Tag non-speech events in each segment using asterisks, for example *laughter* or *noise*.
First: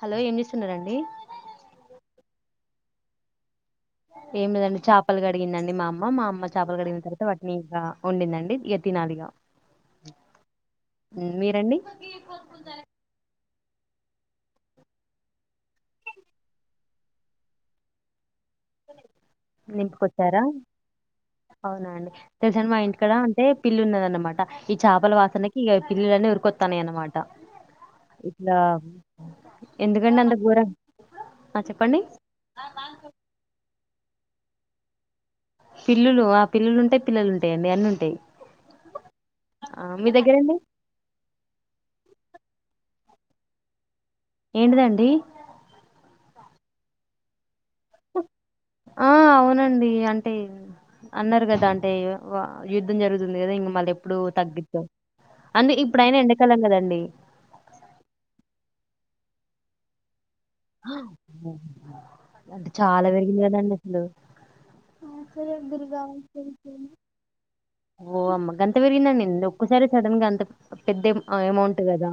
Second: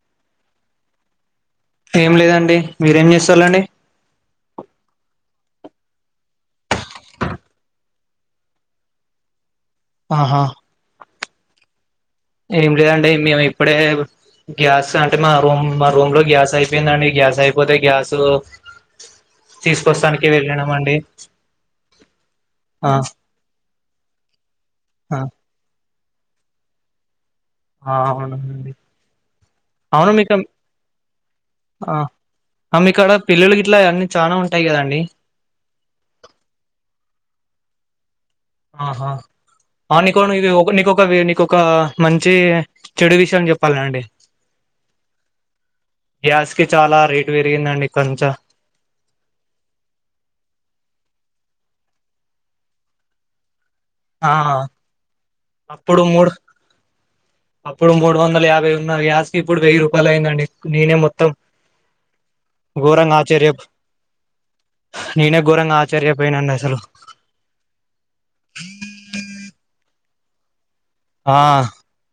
Hello ఏం చేస్తున్నరండి టె మీరేం చేస్తాలండి ఏం లేదండి చాపలు కడిగిందండి మా అమ్మ మా అమ్మ చేపలు కడిగిన తర్వాత వాటిని వండిందండి యతినాలిగా ఆహా మీరండి ఏం లేదండి మేమ ఇప్పుడే గ్యాస్ అంటే మా రూమ్ మా రూమ్ లో గ్యాస్ అయిపోయిందండి గ్యాస్ అయిపోతే గ్యాసు నింపుకొచ్చారా వెళ్ళినామండి అవునా అండి తెలుసాండి మా ఆ ఇంటికడ అంటే పిల్లి ఉన్నదన్నమాట ఈ చేపల ఆ వాసనకి ఇగ పిల్లులన్నీ ఉరుకొత్తన్నాయనమాట ట ఆ ఇట్లా అవునండి అవును ఎందుకండి అంత మీకు దూరం చెప్పండి పిల్లలు గిట్ల అవన్నీ చానా ఉంటాయి కదండి పిల్లులు ఆ పిల్లులు ఉంటాయి పిల్లలుంటాయి అండి అన్నుంటాయి ఆహా ఆ నీకో దగ్గరండి నీకొక నీకొక మన్ చీర్ చెడు విషయం చెప్పాల అండి ఏంటిదండి గ్యాస్కి చాలా రేట్ పెర్ ఆ అవునండి అంటే అన్నారు కద్ దంటే ఇగ వ యుద్ధం జరుగుతుంది కదా ఇంక మళ్ ఎప్పుడు ఆ తగ్గిద్దా అప్పుడు మూడు అప్పుడు మూడు వందల యాభై ఉన్న గ్యాస్కి ఇప్పుడు వెయ్యి రూపాయలయిందండి అంటే చాలా ఘోరంగా పెరిగింది ఆశ్చర్య కదండి అసలు నేనే ఘోరంగా ఆశ్చర్యపోయినండి అసలు ఓ అమ్మగంతా పెరిగిందండి ఒక్కసారి సడెన్గా అంత పెద్ద ఆ అమౌంట్ కదా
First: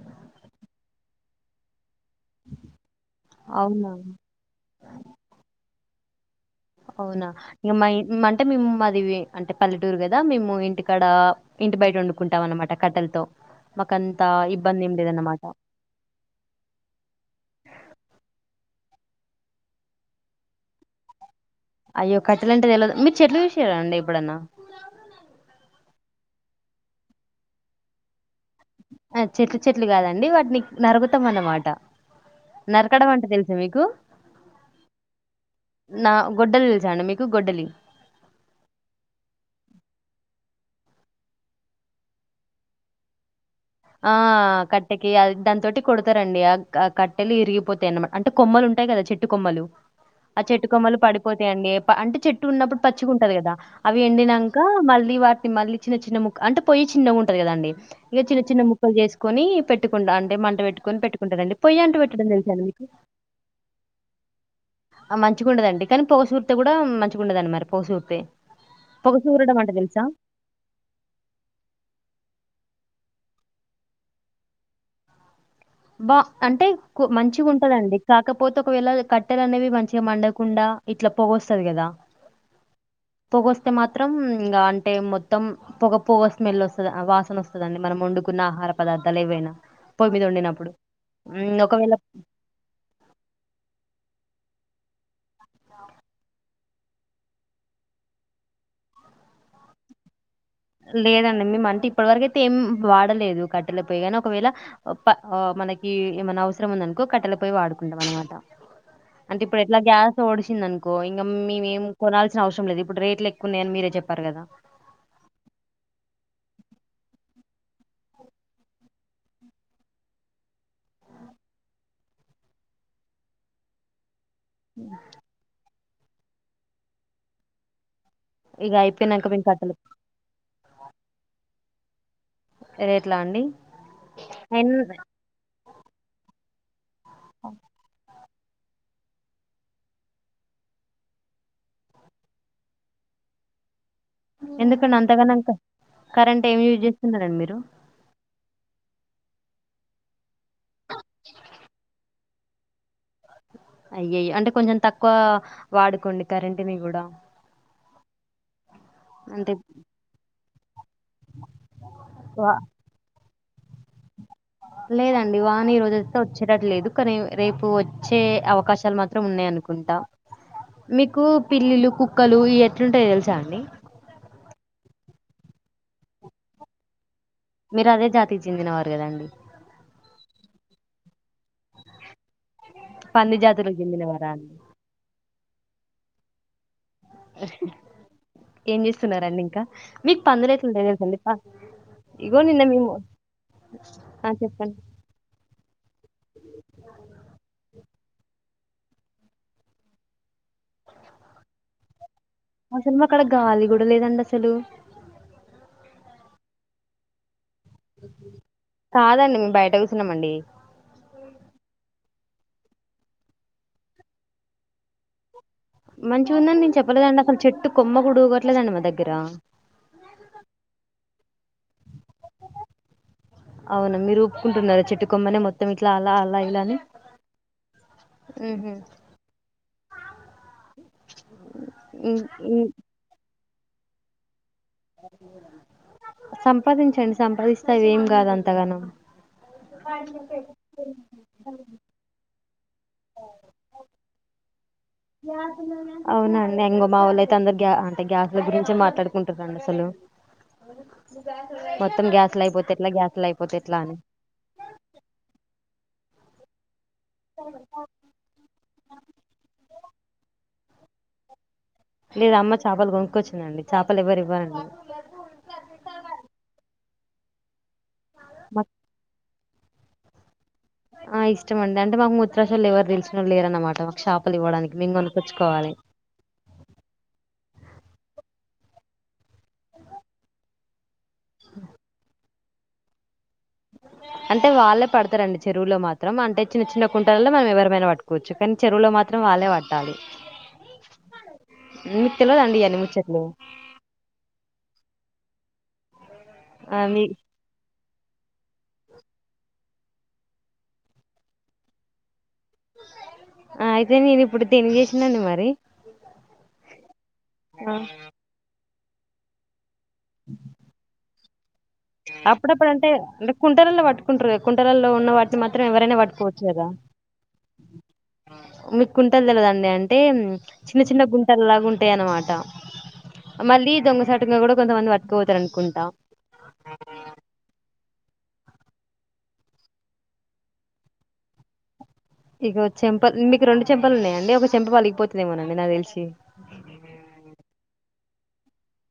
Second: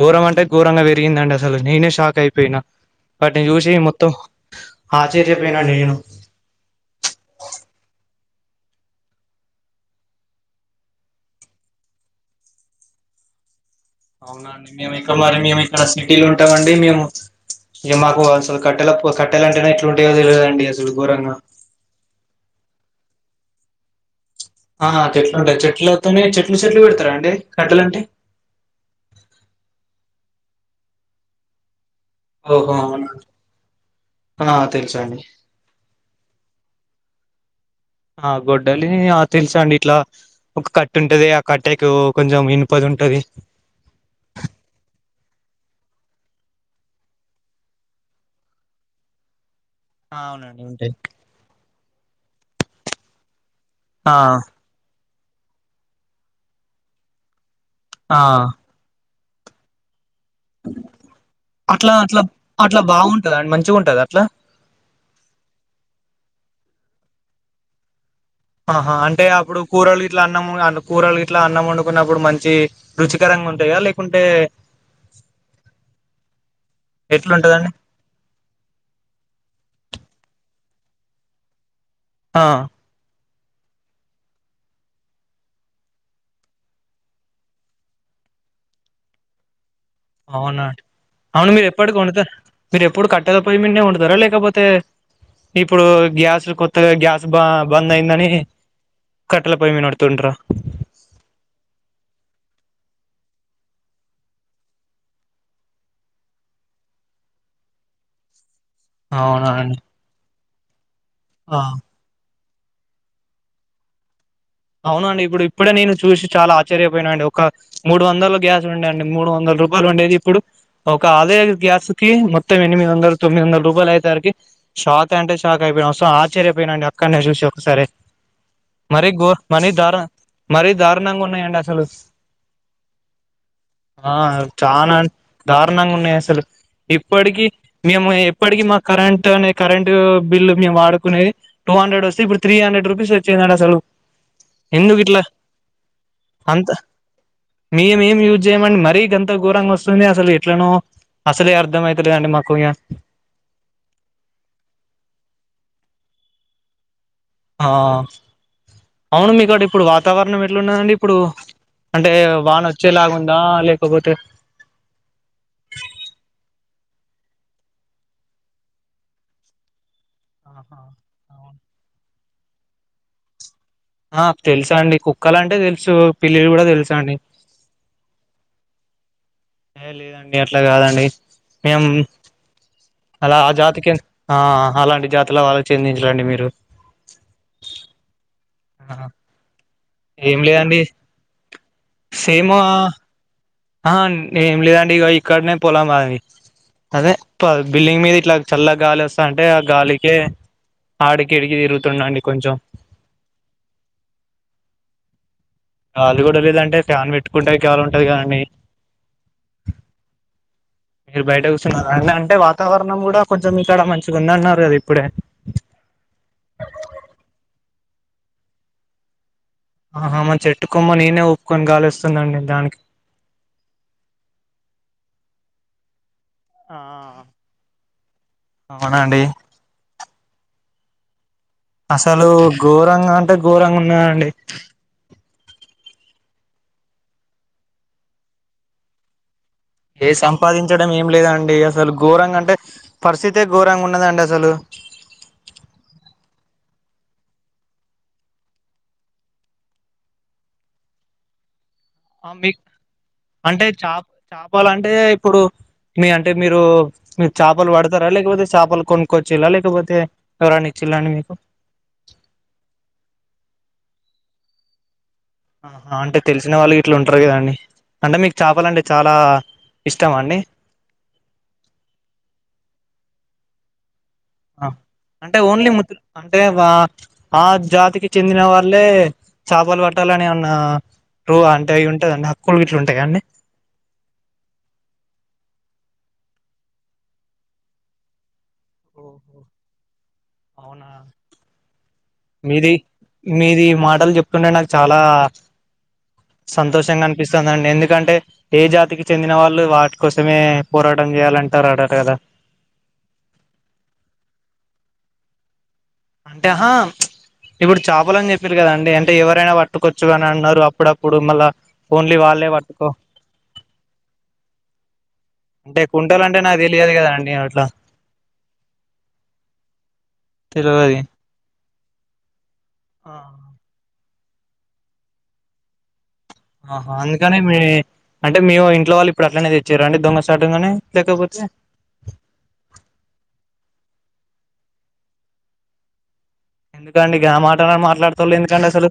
ఘోరం అంటే ఘోరంగా విరిగిందండి నేనే షాక్ అయిపోయినా వాటిని చూసి అవునా మొత్తం ఆశ్చర్యపోయినా నేను అవునా ఇంక మా అంటే మేము మాది అంటే పల్లెటూరు కదా మేము ఇంటికాడ ఇంటి బయట వండుకుంటాం అనమాట కట్టెలతో మాకంత అవునండి ఇబ్బంది ఏం మేము ఇక్క మరి లేదన్నమాట మేము ఇక్కడ సిటీలు ఉంటామండి మేము ఇ మాకు అల్ కట్టెల కట్టెలు అంటేనే ఎట్లు ఉంటేయో తెలిదండి అసలు ఘోరంగా అయ్యో కట్టల అంటేది తెలదు మీరు చెట్లు చూసిరండి ఎప్పుడన్నా ఆ చెట్లు ఉంటాయి చెట్లతోనే చెట్లు చెట్లు పెడతారా అండి కట్టలు అంటే ఆ చెట్లు చెట్లు కాదండి వాటిని నరకుతం అన్నమాట ఓహో అవు నరకడం అంటే తెలుసా మీకు ఆ తెలుసండి నా గొడ్డలి తెలుసా అండి మీకు గొడ్డలి ఆ గొడ్డలి ఆ తెలుసండి ఇట్లా ఒక కట్ట ఉంటది ఆ కట్టకు కొంచెం ఇనుపది ఉంటది ఆ కట్టెకి అ దాంతోటి కొడతారండి ఆ ఆ కట్టెలు ఇరిగిపోతాయి అన్నమాట అంటే కొమ్మలు ఉంటాయి కదా చెట్టు కొమ్మలు ఆ అవునండి ఉంటాయి చెట్టుకొమ్మలు పడిపోతాయండి అంటే చెట్టు ఉన్నప్పుడు పచ్చిగా ఉంటది కదా అవి ఆ ఎండినంక మళ్ళీ లి వాటిని మళ్ళీ చిన్న చిన్న ముక్ అంటే పోయి చిన్న ఉంటది కదండి ఆ జేసుకొని పెట్టు కుండా అంటే మంట పెట్టుకొని పెట్టుకుంటరండి పొయ్య అట్లా అంట అట్లా పెట్టడం తెలుసా అట్లా మీకు బాగుంటదా అండి మంచిగా ఉంటదా అట్లా ఆ మంచిగా ఉంటదండి కానీ పోసూర్త కూడా మంచిగుండదండి మరి పోసూర్తె ఆహా అంటే అప్పుడు కూరలు గిట్లా అన్నం కూరలు ఇట్లా అన్నం వండుకున్నప్పుడు మంచి రుచికరంగా ఉంటాయ లేకుంటే బా అంటే మంచిగా ఎట్లుంటదండి ఉంటదండి కాకపోతే ఒకవేళ కట్టెలు అనేవి మంచిగా మండకుండా ఇట్లా పోగొస్తది కదా ఆ పొగ వస్తే మాత్రం ఇంకా అంటే మొత్తం పొగ పొగ స్మెల్ వస్తది ఆ వాసన వస్తదండి మనం వండుకున్న ఆహార పదార్థాలు ఏవైనా పోయిమిద ఆ ఒండినపుడు అవును మీరు ఎప్పటికి వండుతర మీరు ఎప్పుడు కట్టలపోయి మీనే వండుతరా లే లేకపోతే ఇప్పుడు గ్యాస్ కొత్తగా గ్యాస్ బా బంద్ అయిందని కట్టెల పోయిమీద వండుతుండ్ర లేదండి మేము అంటే ఇప్పటి వరకయితే ఏం వాడలేదు కట్టెల పోయి కని ఒకవేళ ప మనకి ఏమైనా అవసరం ఉందనుకో కట్టెల పోయి వాడుకుంటం అనమాట అవునా అంటిప్పుడు అండి ఎట్లా గ్యాసోడషి చిందనుకో కొ ఇంగ ఆ మేమేం కొనల్సి అవసం లేదు ఇడు రేట్లూ ఎక్కువున్నాయని మీరె చెప్పారు కదా అవునండి ఇప్పుడు ఇప్పుడే నేను చూసి చాలా ఆర్చర్యపోయినా అండి ఒక మూడు వందలు గ్యాస్ ఉండే అండి మూడు వందల రూపాయలు ఉండేది ఇప్పుడు ఒక అదే గ్యాస్ కి మొత్తం ఎనిమిది వందలు తొమ్మిది వందల రూపాలు అయేసరికి షాక్ అంటే షాక్ అయిపోయ్ అస్ సొ ఆశ్చర్యపోయినండి అక్కడనే చూసి ఒకసారి ఇగ మరీ అయిపెయినంకా గో *unintelligible* మరీ దారుణ మరీ దారుణంగా ఉన్నాయండి అసలు రేట్లా అండి *unintelligible* ఆ ఎన్- చానా దారుణంగా ఉన్నాయి అసలు ఇప్పటికి మేము ఎ ఇప్పటికి మా కరెంట్ నే కరెంట్ బిల్లు మేము వాడుకునేది టూ హండ్రెడ్ వస్తే ఇప్పుడు త్రీ హండ్రెడ్ రూపీస్ వచ్చిందండి అసలు ఎందుకండి ఎందుకు ఇట్లా అంతగానంక కరెంట్ ఏమ్ అంత యూజ్ చేస్తున్నారండి మీరు రీగంత ఘోరంగా అస్తుంది అసలు ఎట్లనో అసలే అర్దం అయితలేదండి మాకు ఇంగ అయ్యయ్యో అంటే కొంచెం తక్కువ వాడుకోండి కరెంటిని కూడా ఆ అవును అంటే మీకాడ ఇప్పుడు వాతావరణం ఎట్లున్నదండి ఇప్పుడు అంటే వ వాన ఒచ్చేలాగా వు దా లేకపోతే లేదండి వాన ఈ రోజు అయితే ఒచ్చేటట్లు లేదు కానీ రేపు వచ్చే అవకాశాలు మాత్రం ఉన్నాయ్ అనుకుంటా ఆహా మికూ అవును. పిల్లిలు కుక్కలు ఇయ్ ఎట్లుంటాయొ తెలుసా అండి ఆ తెలుసాండి కుక్కలు అంటె తెలుసు పిల్లిలు కూడా తెలుసు అండి మీర్ అదే జాతికి చెందినవారు కదా అండి ఏ లేదండి అట్ల గాదండి మేమ్ పంది అలా ఆ జాతులకు జాతికి చెందినవారా ఆ అండి? అలాంటి జాతుల వాళ్ళక్ చెందిడ్రు అండి మీరు ఏం ఆ చేస్తున్నారండి ఇంకా మీకు ఏం లేదండి పందులెట్లుంటయో తెలుస అండి ప ఇగో నిన్న మేము అహ ఆ! ఏం చెప్పండి. లేదండి ఇగో ఇక్కడనే పొలాం మాది అదే బిల్డింగ్ మీద ఇట్లా చల్ల గాలి వస్తాంటే ఆ గాలికే ఆడికీఈడికి తిరుగుతున్నా అండి అసల్ మాక్కాడ గాలి గూడ లేదండి అసలూ గాలిగూడ లేదంటే ఫ్యాన్ పెట్ట్ కాదండి మెమ్ బయట కుసున్నాం అండి మీర్ బయటకుసున్నరా నన్ని అంటే వాతావరణం గూడా కొంచెం ఇక్కడ మంచిగా ఉందన్నారు గదా ఇప్పుడే మంచిగుంది అని నేన్ చెప్పలేదండి అసల్ చెట్ట్ కొమ్మ గుడు ఉగట్లేదండి మా దగ్గర ఆహా మ చెట్టుకొమ్మ నేనే ఉప్ అవున మీరు ఊప్పుకుంటున్నారా చెట్టుకొమ్మనే మొత్తం ఇట్లా అలా అలా ఇలా అని ఉహ్ అవునండి అసలు ఉమ్, గోరంగ అం ఘోరంగ ఉన్నాదండి. సంపాదించండి సంపాదిస్తా అవి ఏం గాదు అంతగానం ఏ సంపాదించడం ఏం లేదండి అసలు ఘోరంగా అంటే పరిస్థితే ఘోరంగా ఉన్న దండి అసలు అవునండి ఇంగో మా వొళ్ళు అయితే అందరు గ్యా అంటే గ్యాస్ ల గురించి మాట్లాడుకుంటారుండి అసలు మొత్తం ఆ గ్యాస్లు మీకు అయిపోతే ఎట్లా గ్యాస్లు అయిపోతే అంటే ఎట్లా అని చప చపాలంటే ఇప్పుడు మీ అంటే మీరు మీరు చేపలు పడతారా లేకపోతే చేపలు కొనుక్కొచ్చిల్ల లేకపోతే ఎవరన్న ఇచ్చిళ్ళ అండి మీకు లేదా అమ్మ చేపలు కొనుక్కొచ్చిందాండి చేపలు ఎవ్వరు ఇవ్వరండి. ఇట్లు ఉంటారు. కదండి అంటే మీకు మాకు చేపలాంటె చాలా ఇష్టమా అండి. ఆ ఇష్టమండి. అంటే మాకు ముూత్రాశల్లు ఎవరు తెలిసినోళ్ళు లేరన్నమాట మాకు చే ఆ అంటే ఓన్లీ ముదు అంటే వా ఆ జాతికి చెందిన వాళ్ళ చేపలు పట్టాలని ఎమన్న రూ అంటే ఐటుంద అండి. కుంటా గిట్ల ఉంటాయా గా అండి అంటే వాళ్ళే పడతారండి. చెరువులో మాత్రం అంటే చిన్న చిన్న కుంటలల్లో మనం ఎవరమైనా పట్టుకోవచ్చు. కానీ చెరువులో మాత్రం ఓహో వాళ్ళే పట్టాలి అవునా తెలవదండి మీది ఇయన్ని ముచ్చట్లు మీది ఇ మాటలు చెప్తుంటే నాకు చాలా ఆ ఆ మీ సంతోషంగా అనిపిస్తంది అండి ఎందు దుకంటే ఏ జాతికి చెందిన వాళ్ళు వాటి కోసమే పోరాటం చేయాలంటారు అంట గాదా ఆ అయితే నేను ఇప్పుడు తిని చేసినాండి మరి అంటే ఆహా ఇప్పుడు చాపలని చెప్పిరు. కదాం అంటె ఎవరైనా వాట్ ట్టుకొచ్చుగాని అని అన్నారు అప్పుడప్పు ఇప్పుడు మళ్ళ అప్పుడప్పుడు అంటే అంటే కుంటల్లో పట్టుకుంటారు కుంటల్లో ఉన్నవాట్ మాత్రం అంటే ఎవరైనా కుంటలు అంటే పట్టుకోవచ్చు నాకు కదా తెలియదు కదండి అట్లా మీకు కుంటలు తెలిదండి అంటే చిన్న తెలవది చిన్న గుంటల లాగా తే అనమాట ఆ మళ్లీ దోంగ సర్ట్ కూడా కొంతమంది పట్కపోతారు అనుకుంటా ఆహా అందుకనే మీ అంటే మేము ఇంట్లో వాళ్ళు ఇప్పుడు అట్లనే తెచ్చిర అండి దొంగ సాటుంగానే లేకపోతే ఇక చెంప మీకు రెండు చెంపలు ఉన్నాయంండి ఒక చెంప పలిగిపోతుదేమోనండి నా తెలిసి ఎందుకండి ఇక మాటని మాట్లాడతళ్ళు ఎందుకండి అసలు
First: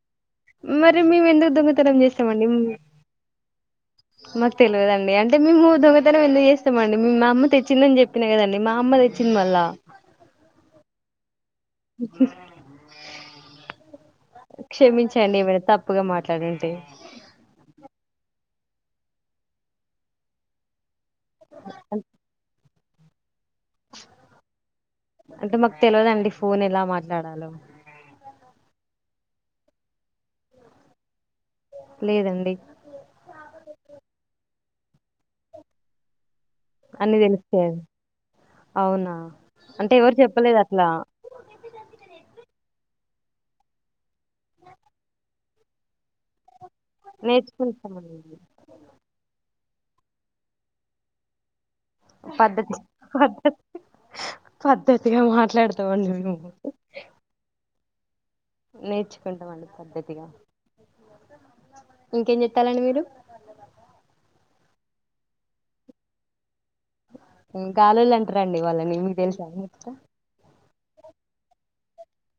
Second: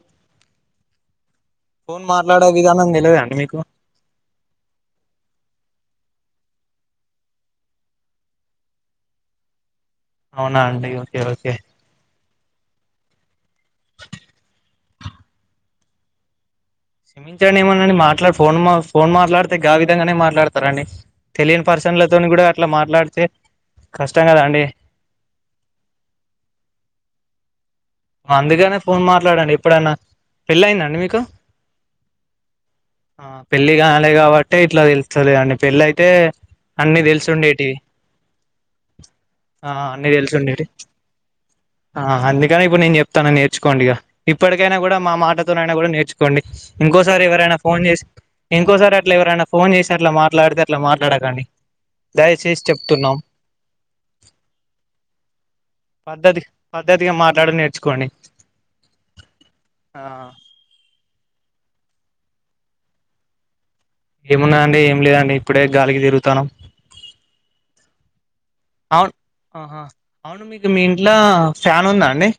మరి మేము ఎందుకు దొంగతనం ఫోన్ చేస్తామండి మాట్లాడే విధానం తెలవదా అండి మీకు మాకు తెలివదండి అంటే మేము దొంగతనం ఎందుకు చేస్తా ఎమండి మీ మా అమ్మ తెచ్చిందని చెప్పినా కాదండి మా అమ్మ తెచ్చింది మళ్ళా అవునా అండి ఓకే ఓకే క్షమించండి ఏమైనా తప్పుగా మాట్లాడింటే క్షమించండి ఏమనండి మాట్లాడ్ ఫోన్ మా ఫోన్ మాట్లాడితే గా విధంగానే మాట్లాడతారండి తెలియని పర్శన్లతోను కూడా అట్లా మాట్లాడితే కష్టం కదండి అంటే మాకు తెలియదండి ఫోన్ ఎలా మాట్లాడాలో అందుకనే ఫోన్ మాట్లాడండి ఎప్పుడన్నా పెళ్లి అయిందండి మీకు లేదండి ఆ పెళ్లి కాలే కాబట్టే ఇట్లా తెలుస్తా లేదండి పెళ్లి అయితే అన్ని తెలుసుండేటివి అవునా ఆ అంటే అన్ని ఎవరు చెప్పలేదు తెలుసుండేటి అట్లా ఆ అందుకనే నేను చెప్తాను నేర్చుకోండి ఇగా ఇప్పటికైనా కూడా మా మాటతోనైనా కూడా నేర్చుకోండి ఇంకోసారి ఎవరైనా ఫోన్ చేసి నేర్చుకుంటామండి ఇంకోసారి అట్లా ఎవరైనా ఫోన్ చేసి అట్లా మాట్లాడితే అట్లా మాట్లాడకండి దయచేసి పద్ధతి చెప్తున్నాం పద్ధతి పద్ధతిగా మాట్లాడుతాం ఉండి మేము ఎల్లా *unintelligible* డ నేర్చుకోండి నేర్చుకుంటాం అండి ఆ పద్ధతిగా ఇంకేం చెప్పాలండి మీరు ఏమున్నాయండి ఏం లేదండి ఇప్పుడే గాలికి తిరుగుతాన్నం గాలోల్లం అవును ఆహా అవును మీకు మీ ఇంట్లో ఫ్యాన్ ఉందా అండి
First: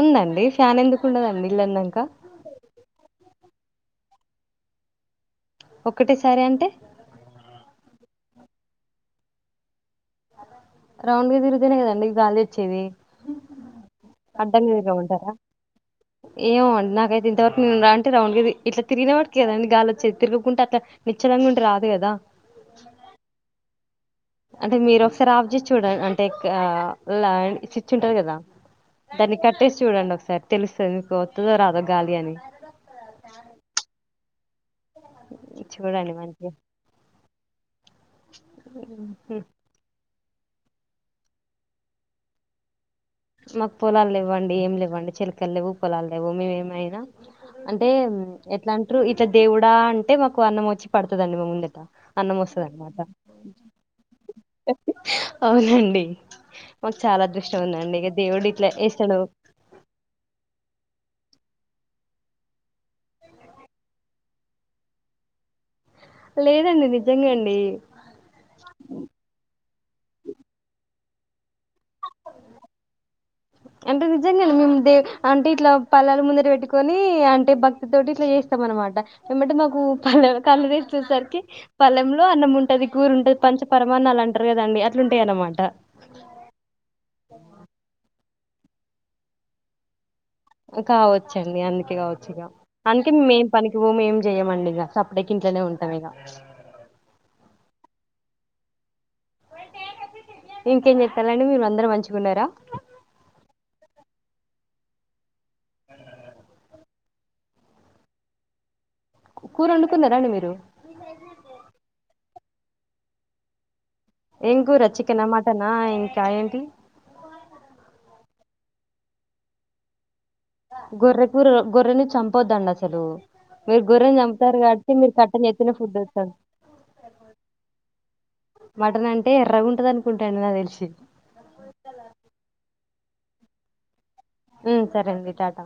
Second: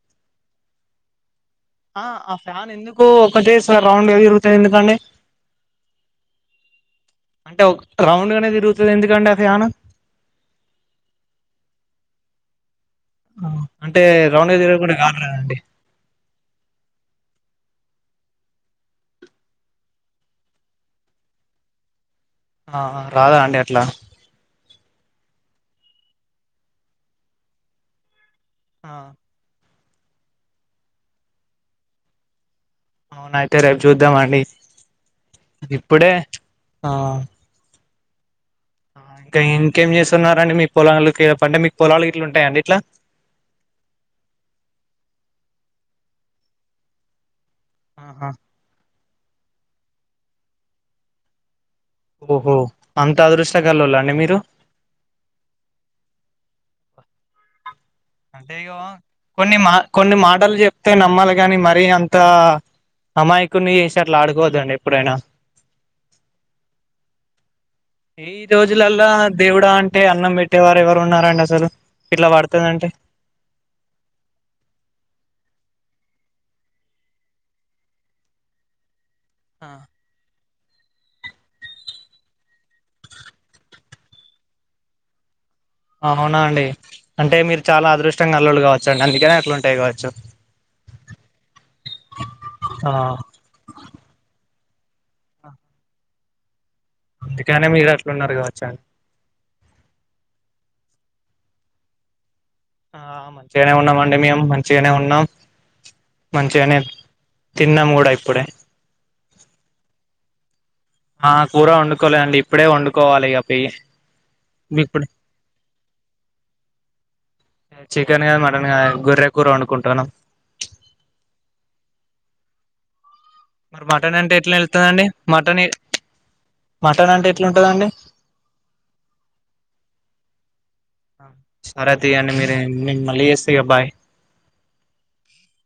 ఉందండి ఫ్యాన్ ఎందుకు ఉండదండి ఇల్లు ఆ అన్నాక ఆ ఫ్యాన్ ఎందుకు ఒకటేస్ ఇట్లా రౌండ్ గా తిరుగుతాది ఎందుకండీ ఒకటే సారి అంటే అంటే రౌండ్ గానే తిరుగుతాది ఎందుకండి ఆ ఫ్యాను రౌండ్గా తిరుగుతునే కదండి గాలి వచ్చేది అంటే రౌండ్ గా అడ్డంగా తిరగకుండా గాలి పీకమంటారా రాదండి ఏమోండి నాకైతే ఇంతవరకు ఉంద రండ్ కది ఇట్లా తిరిగినట్టికి కదాండి గాలి వచ్చేది. తిరుగకుంటే అట్లా నిశ్చనంగా ఉంటే రాదు కదా. ఆ రాదా అండి అట్లా అంటే మీరు ఒకసారి ఆఫ్ చేసి చూడన్ అంటే క ల చిచ్చి ఉంటరు కదా ఆ ధని కట్టేసి చూడండి ఒకసారి తెలుస్తది మీకు వత్తదో రాదో గాలి అని అవునయితే రేపు చూద్దామ అండి ఇప్పుడే చూడండి మంచిగా ఆ ఆ ఇంకా ఇంకేం చేస్తున్నారు అండి మీ పొలాలకి అంటే మీ పొలాలు గిట్ల ఉంటాయండి ఇట్లా మాకు పొలాలెవ్వండి ఏమి లేవండి చిలికలు లేవు పొలాలు లేవు మేమేమైనా అంటే ఆహా ఎట్లాంటి ఇట్లా దేవుడ అంటే మాకు అన్నం వచ్చి పడుతుదండి మా ముంగట అన్నం ఓహో వస్తద అన్నమాట అంత అదృష్టగాళ్ళోళ్ళ అండి మీరు అవునండి మాక్ చాలా అదృష్టం ఉందండి దేవుడు ఇట్లా అంటేగో వేస్తాడు కొన్ని మా కొన్ని మాటలు చెప్తే నమ్మాలి కాని మరి అంత అమాయికున్ని చేసి అట్లా ఆడుకోద్దండి ఎప్పుడైనా లేదండి నిజంగా అండి ఈ రోజులల్లా అండి అసలు ఇట్లా పడుతాదంటే అంటే నిజంగా మేము దే అంటే, ఇట్లా పల్లాలు ముందర పెట్టుకొని, అంటే భక్తితోటి ఇట్లా చేస్తాం అనమాట. ఎమ్మట మాకు పలేద్ కళ్ళు తీసేసరికి పళ్లెంలో అన్నం ఉంటది. కూర ఉంటది. పంచ పరమాన్నలు అంటారు కదండి. అట్లుంటాయి అన్నమాట. అవునా అండి అంటే మీరు చాలా అదృష్ ఇష్టంగా అల్లుల్లు కావచ్చు అండి. అందుకే అట్లుంటాయి కావచ్చు. కావచ్చండి అందుకే కావచ్చు ఇగ ఆ అందుకే మేం పనికి పోము ఏం చెయ్యమండి ఇగ సప్పుడ్ కి ఇంట్లోనే ఉంటాం ఇగ అందుకనే మీరు అట్లున్నారు కావచ్చు అన్ ఇంకేం చెతాలండి మీరు అందరు మంచిగున్నారా ఆ మంచిగానే ఉన్నాం అండి మేము మంచిగనే ఉన్నాం. మంచిగనే తిన్నాము కూడా ఇప్పుడే కూర వండుకున్నారండి మీరు ఆ కూర వండుకోలే అండి ఇప్పుడే వండుకోవాలి ఇగ పెయి ఎంకూరా చికెన మటనా ఇంకా ఏంటి ట్టన్నగాని గొర్రె కూర వండుకుంటారా గొర్రె కుర గొర్రెని చంపొద్దండి అసలు మీరు మరి గుర్రం మటన్ అంటే ఎట్లా చంపుతారు కాబట్టి వెళ్తుందండి మీరు మటన్ కట్టనెత్తిన ఫుడ్ వస్తంది మటన్ అంటే ఎట్లా ఉంటదండి మటన్ అంటే ఎర్ర ఉంటదనుకుంటనండి నా తెలిసి నేన్ మళ్ళీ యేస్త ఇగ బాయ్ ఊ సరే అండి టాటా